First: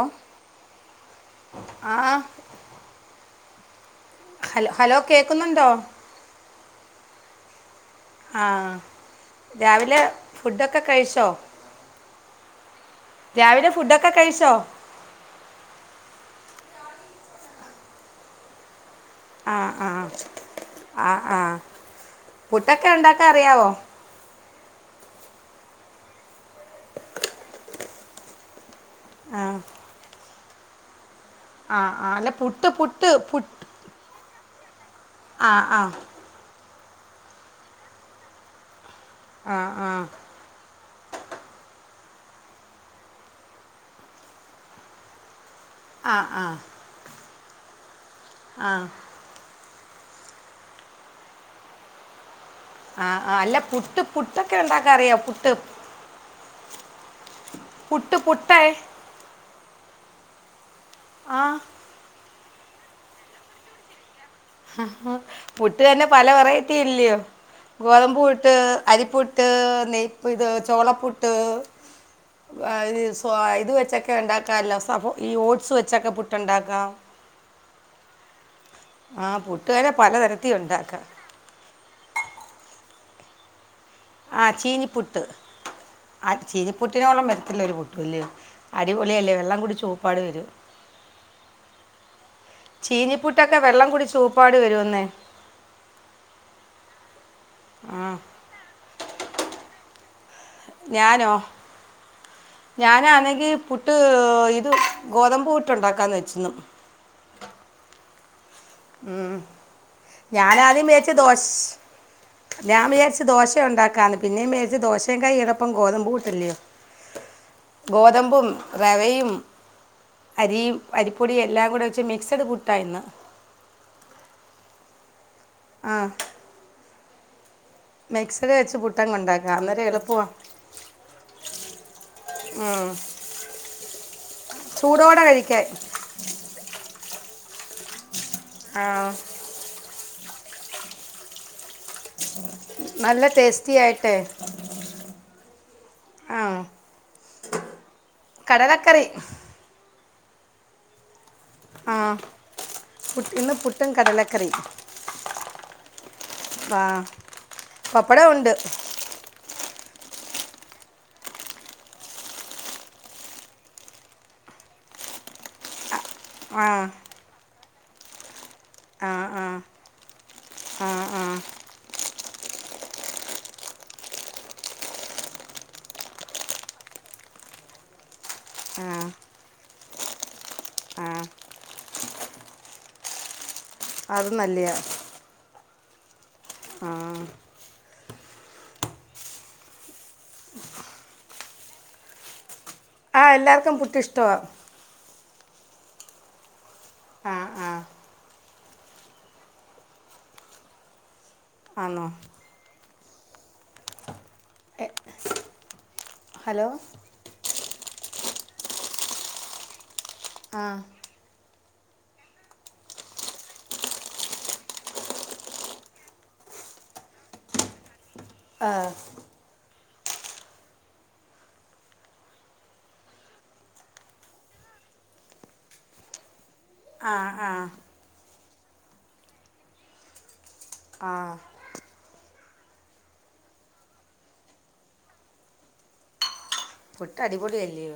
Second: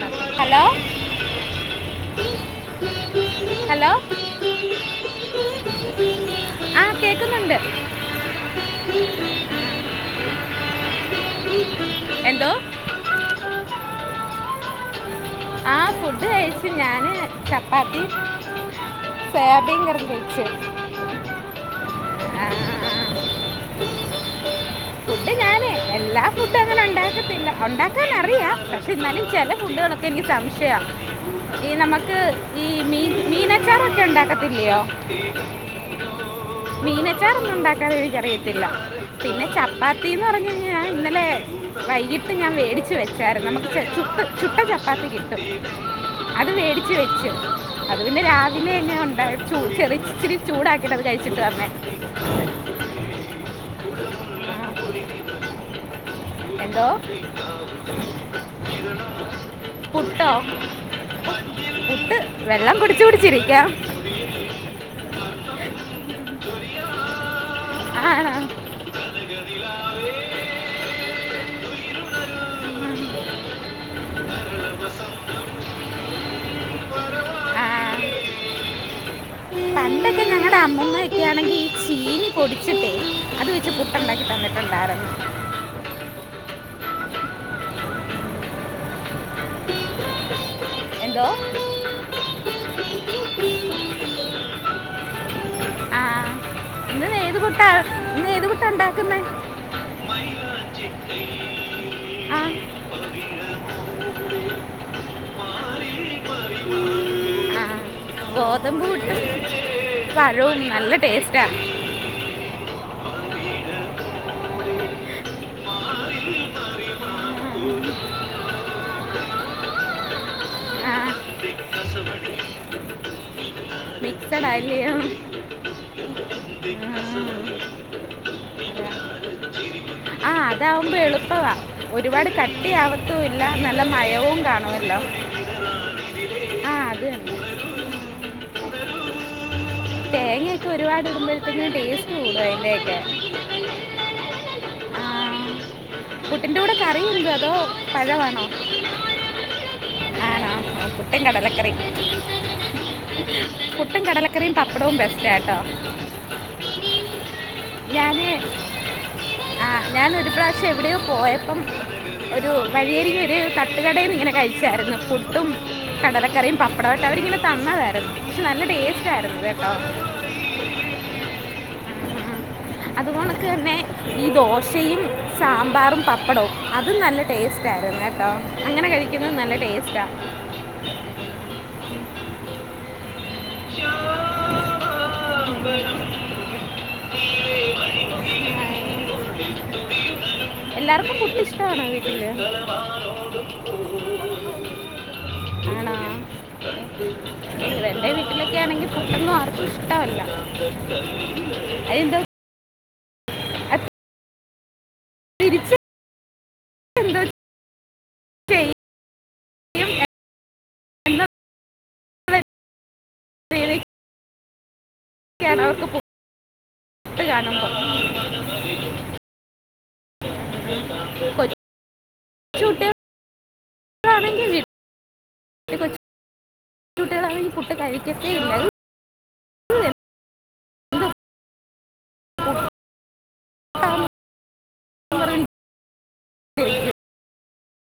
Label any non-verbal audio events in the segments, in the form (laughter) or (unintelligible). ഓഹ് hello ആഹ് hello ഹല hello കേക്കുന്നുണ്ടോ ആഹ് കേക്കുന്നുണ്ട് ആ രാവിലെ ഫുഡൊക്കെ കഴിച്ചോ എന്തോ രാവിലെ ഫുഡൊക്കെ കഴിച്ചോ ആഹ് ഫുഡ് കഴിച്ചു ഞാന് ചപ്പാത്തി ആ സോയാബീൻ ആ കറി കഴിച്ചു ആ ആഹ് പുട്ടൊക്കെ ഉണ്ടാക്കാൻ അറിയാവോ ഫുഡ് ഞാന് എല്ലാ ഫുഡും അങ്ങനെ ഉണ്ടാക്കത്തില്ല ഉണ്ടാക്കാൻ അറിയാം പക്ഷെ എന്നാലും ആ ചെല ഫുഡുകളൊക്കെ എനിക്ക് സംശയമാണ് ഈ ആ ആ നമുക്ക് അല്ല പുട്ട് ഈ മീ പുട്ട് പുട്ട് മീനച്ചാറൊക്കെ ഉണ്ടാക്ക ത്തില്ലോ ആ ആ മീനച്ചാറൊന്നും ഉണ്ടാക്കാനെ എനിക്കറിയത്തില്ല പിന്നെ ആ ആ ചപ്പാത്തിന്ന് പറഞ്ഞ് കഴി ഞൻ ഇന്നലെ വൈകിട്ട് ഞാൻ മേടിച്ച് വെച്ചായിരുന്നു നമുക്ക് ച ചുട്ട ചുട്ട ചപ്പാത്തി കിട്ടും ആ അത് ആ മേടിച്ച് വെച്ച് അത് പിന്റെ ആ രാവിലെ തന്നെ ഉണ്ടായി ചെറി ഇച്ചിരി ചൂടാക്കിട്ടത് കഴിച്ചിട്ട് വര്നേ ആ അല്ല പുട്ട് പുട്ടൊക്കെ ആ, ഉണ്ടാക്കാൻ അറിയോ പുട്ട് എന്തോ പുട്ട് പുട്ടേയ് പുട്ടോ ആഹ് പുട്ട് വെള്ളം കുടിച്ച് കുടിച്ചിരിക്കാ പുട്ട് തന്നെ പല വെറൈറ്റി ഇല്ലയോ ഗോതമ്പ് ആണോ പുട്ട് അരിപ്പുട്ട് ഇട്ട് നെയപ്പ് ഇത് ചോളപ്പുട്ട് സ ഇത് വെച്ചൊക്കെ ഉണ്ടാക്കാല്ലോ സ ഈ ഓട്സ് വെച്ചൊക്കെ പുട്ടുണ്ടാക്കാ ആ ആ പുട്ട് തന്നെ പണ്ടൊക്കെ പലതരത്തിൽ ഞങ്ങളടെ അമ്മുമ്മ ഉണ്ടാക്കാം ഒക്കെ ആണെങ്കി ഈ ചീനി പൊടിച്ചിട്ടെ അത് ന്കി പുട്ടണ്ടാക്കി ആ തന്നിട്ടുണ്ടായിരുന്നു ചീനിപ്പുട്ട് ആ ചീരിപ്പുട്ടിനോളം വരത്തില്ല ഒരു പുട്ടുല്ലേ അടിപൊളിയ അല്ലേ വെള്ള കൂ ചൂപ്പാട് വരും എന്തോ ചീനിപ്പുട്ടൊക്കെ വെള്ളം കൂടി ചൂപ്പാട് വരുവന്നേ ഇന്ന് ഏത് കുട്ട ആ ഇ ഏത് കുട്ട ഉണ്ടാക്ന്ന ഞാനോ ആ ഞാനാണെങ്കി പു ട്ട് ഇത് ഗോതമ്പ് വട്ട്ണ്ടാക്കാന്ന് വെച്ചിന്ന്. ആ ഗോതമ്പ്. പുട്ടും ഉം ഞാന പഴവും ആദ്യം നല്ല മേച്ച ദോശ് ടേസ്റ്റാണ് ഞാൻ മോരിച്ചു ദോശയ ഉണ്ടാക്കന്ന് പിന്നേും മേരിച്ച് ദോശയും കൈയിടൊപ്പം ഗോതമ്പ പൂട്ടില്ലന്ന് ഗോതമ്പും റെവയും അരിയും ആ അരിപ്പൊടിയും എല്ലാം കൂടെ വെച്ച് മിക്സഡ് പുട്ടായിന്ന് മിക്സഡയിലിയോ ആഹ്‌. ആ (unintelligible) മിക്സർ വെച്ച് പുട്ടാങ് കൊണ്ടാക്കാ അന്നേര എളുപ്പവാ ആ അതാവുമ്പോ എളുപ്പവാ ഒരുപാട് കട്ടിയ ആവത്തും ഇല്ല നല്ല മയവും കാണുമല്ലോ ചൂടോടെ കഴിക്കാൻ ആ അത് എന്നെ ആഹ്‌. തേങ്ങൊക്കെപാട് ഉടുമ്പത്തിന്നെ ടേസ്റ്റ് കൂടും അതിൻ്റെയൊക്കെ നല്ല ടേസ്റ്റി ആയിട്ടെ കുട്ടിന്റെ കൂടെ കറിയല്ലോ അതോ പഴവാണോ കടലക്കറി ആണ കുട്ടി കടല്ലെ ആ പുട്ട് ഇന്ന് പുട്ടും കടലക്കറി പപ്പടോ ബസ്റ്റാട്ടൊ വാ ഞാന് (inaudible) ആ ഞാന് ഒരു പ്രാവശ്യം എവിടെയോ പോയപ്പം ഒരു വഴിയരി ഒരു തട്ടുകടയിൽ നിന്ന് ഇങ്ങനെ കഴിച്ചായിരുന്നു പുട്ടും കടല കറിയും ആ പപ്പടവെട്ട അവരിങ്ങനെ തന്നതായിരുന്നു പക്ഷെ നല്ല ടേസ്റ്റ് ആയിരുന്നു കേട്ടോ ആഹ്‌ ആഹ്‌. അത് പോണൊക്കെ തന്നെ ഈ ദോശയും സാമ്പാറും പപ്പടവും അതും നല്ല ടേസ്റ്റ ആയിരുന്നു കേട്ടോ അങ്ങനെ കഴിക്കുന്നത് നല്ല ടേസ്റ്റാ ആഹ്‌. അത് നല്ലിയാ (inaudible) ആഹ്‌. എല്ലാർക്കും പുട്ട് ഇഷ്ടണോ വീട്ടില് ആ എല്ലാർക്കും പുട്ട് ഇഷ്ടവാ ആണോ ആ ആ രണ്ട ണെങ്കിൽ പുട്ടന്നും ആർക്കും ഇഷ്ടമല്ല ആന്നോ അതെന്തോ അത് എ, തിരിച്ച് ഹലോ എന്തോ ചെയ്യും ആഹ്‌. എന്ത (inaudible) (unintelligible) (unintelligible) ആഹ് (unintelligible) (inaudible) (inaudible) ന്റെ ആ ആ കുട്ട്യാളാണെങ്കി പുട്ട് കഴിക്കത്തേ ഇല്ല. ഇത് ആഹ് എന്താ? പുട്ട് അടിപൊളി അല്ല്യോ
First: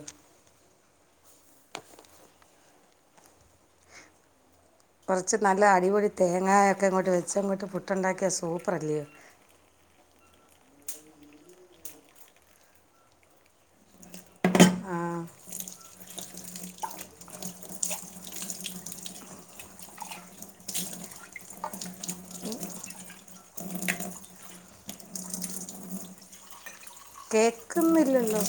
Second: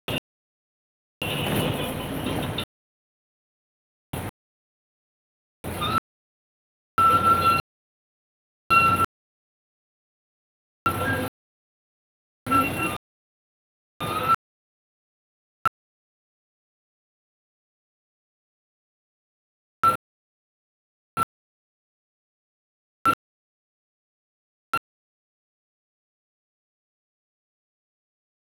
കൊർച്ച് നല്ല അടിപൊടി തേങ്ങയൊക്കെങ്ങോട്ട് വെച്ചങ്ങോട്ട് പുട്ട്ണ്ടാക്കിയ സൂപ്പറ്ല്ലയോ ആ കേക്ക്ന്നില്ലല്ലോ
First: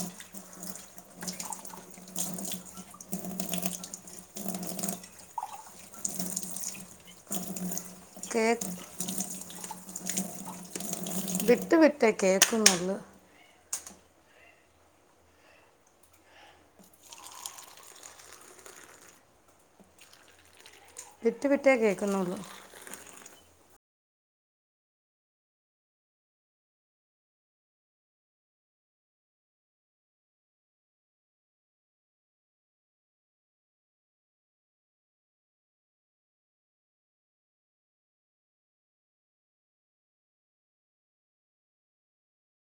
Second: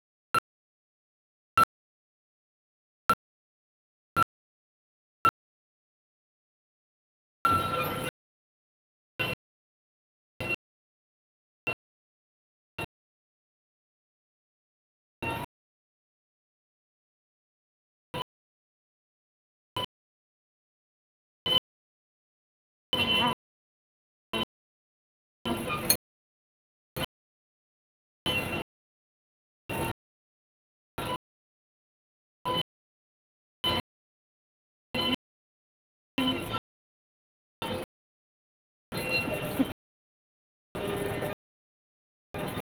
കേ വിട്ട് വിട്ടേ കേക്ക്ന്നുള്ളു. വിട്ട് പിട്ടേ കേക്കുന്നുള്ളു അ (inaudible) (inaudible)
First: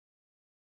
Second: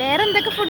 വേറെന്തൊക്കെ ഫു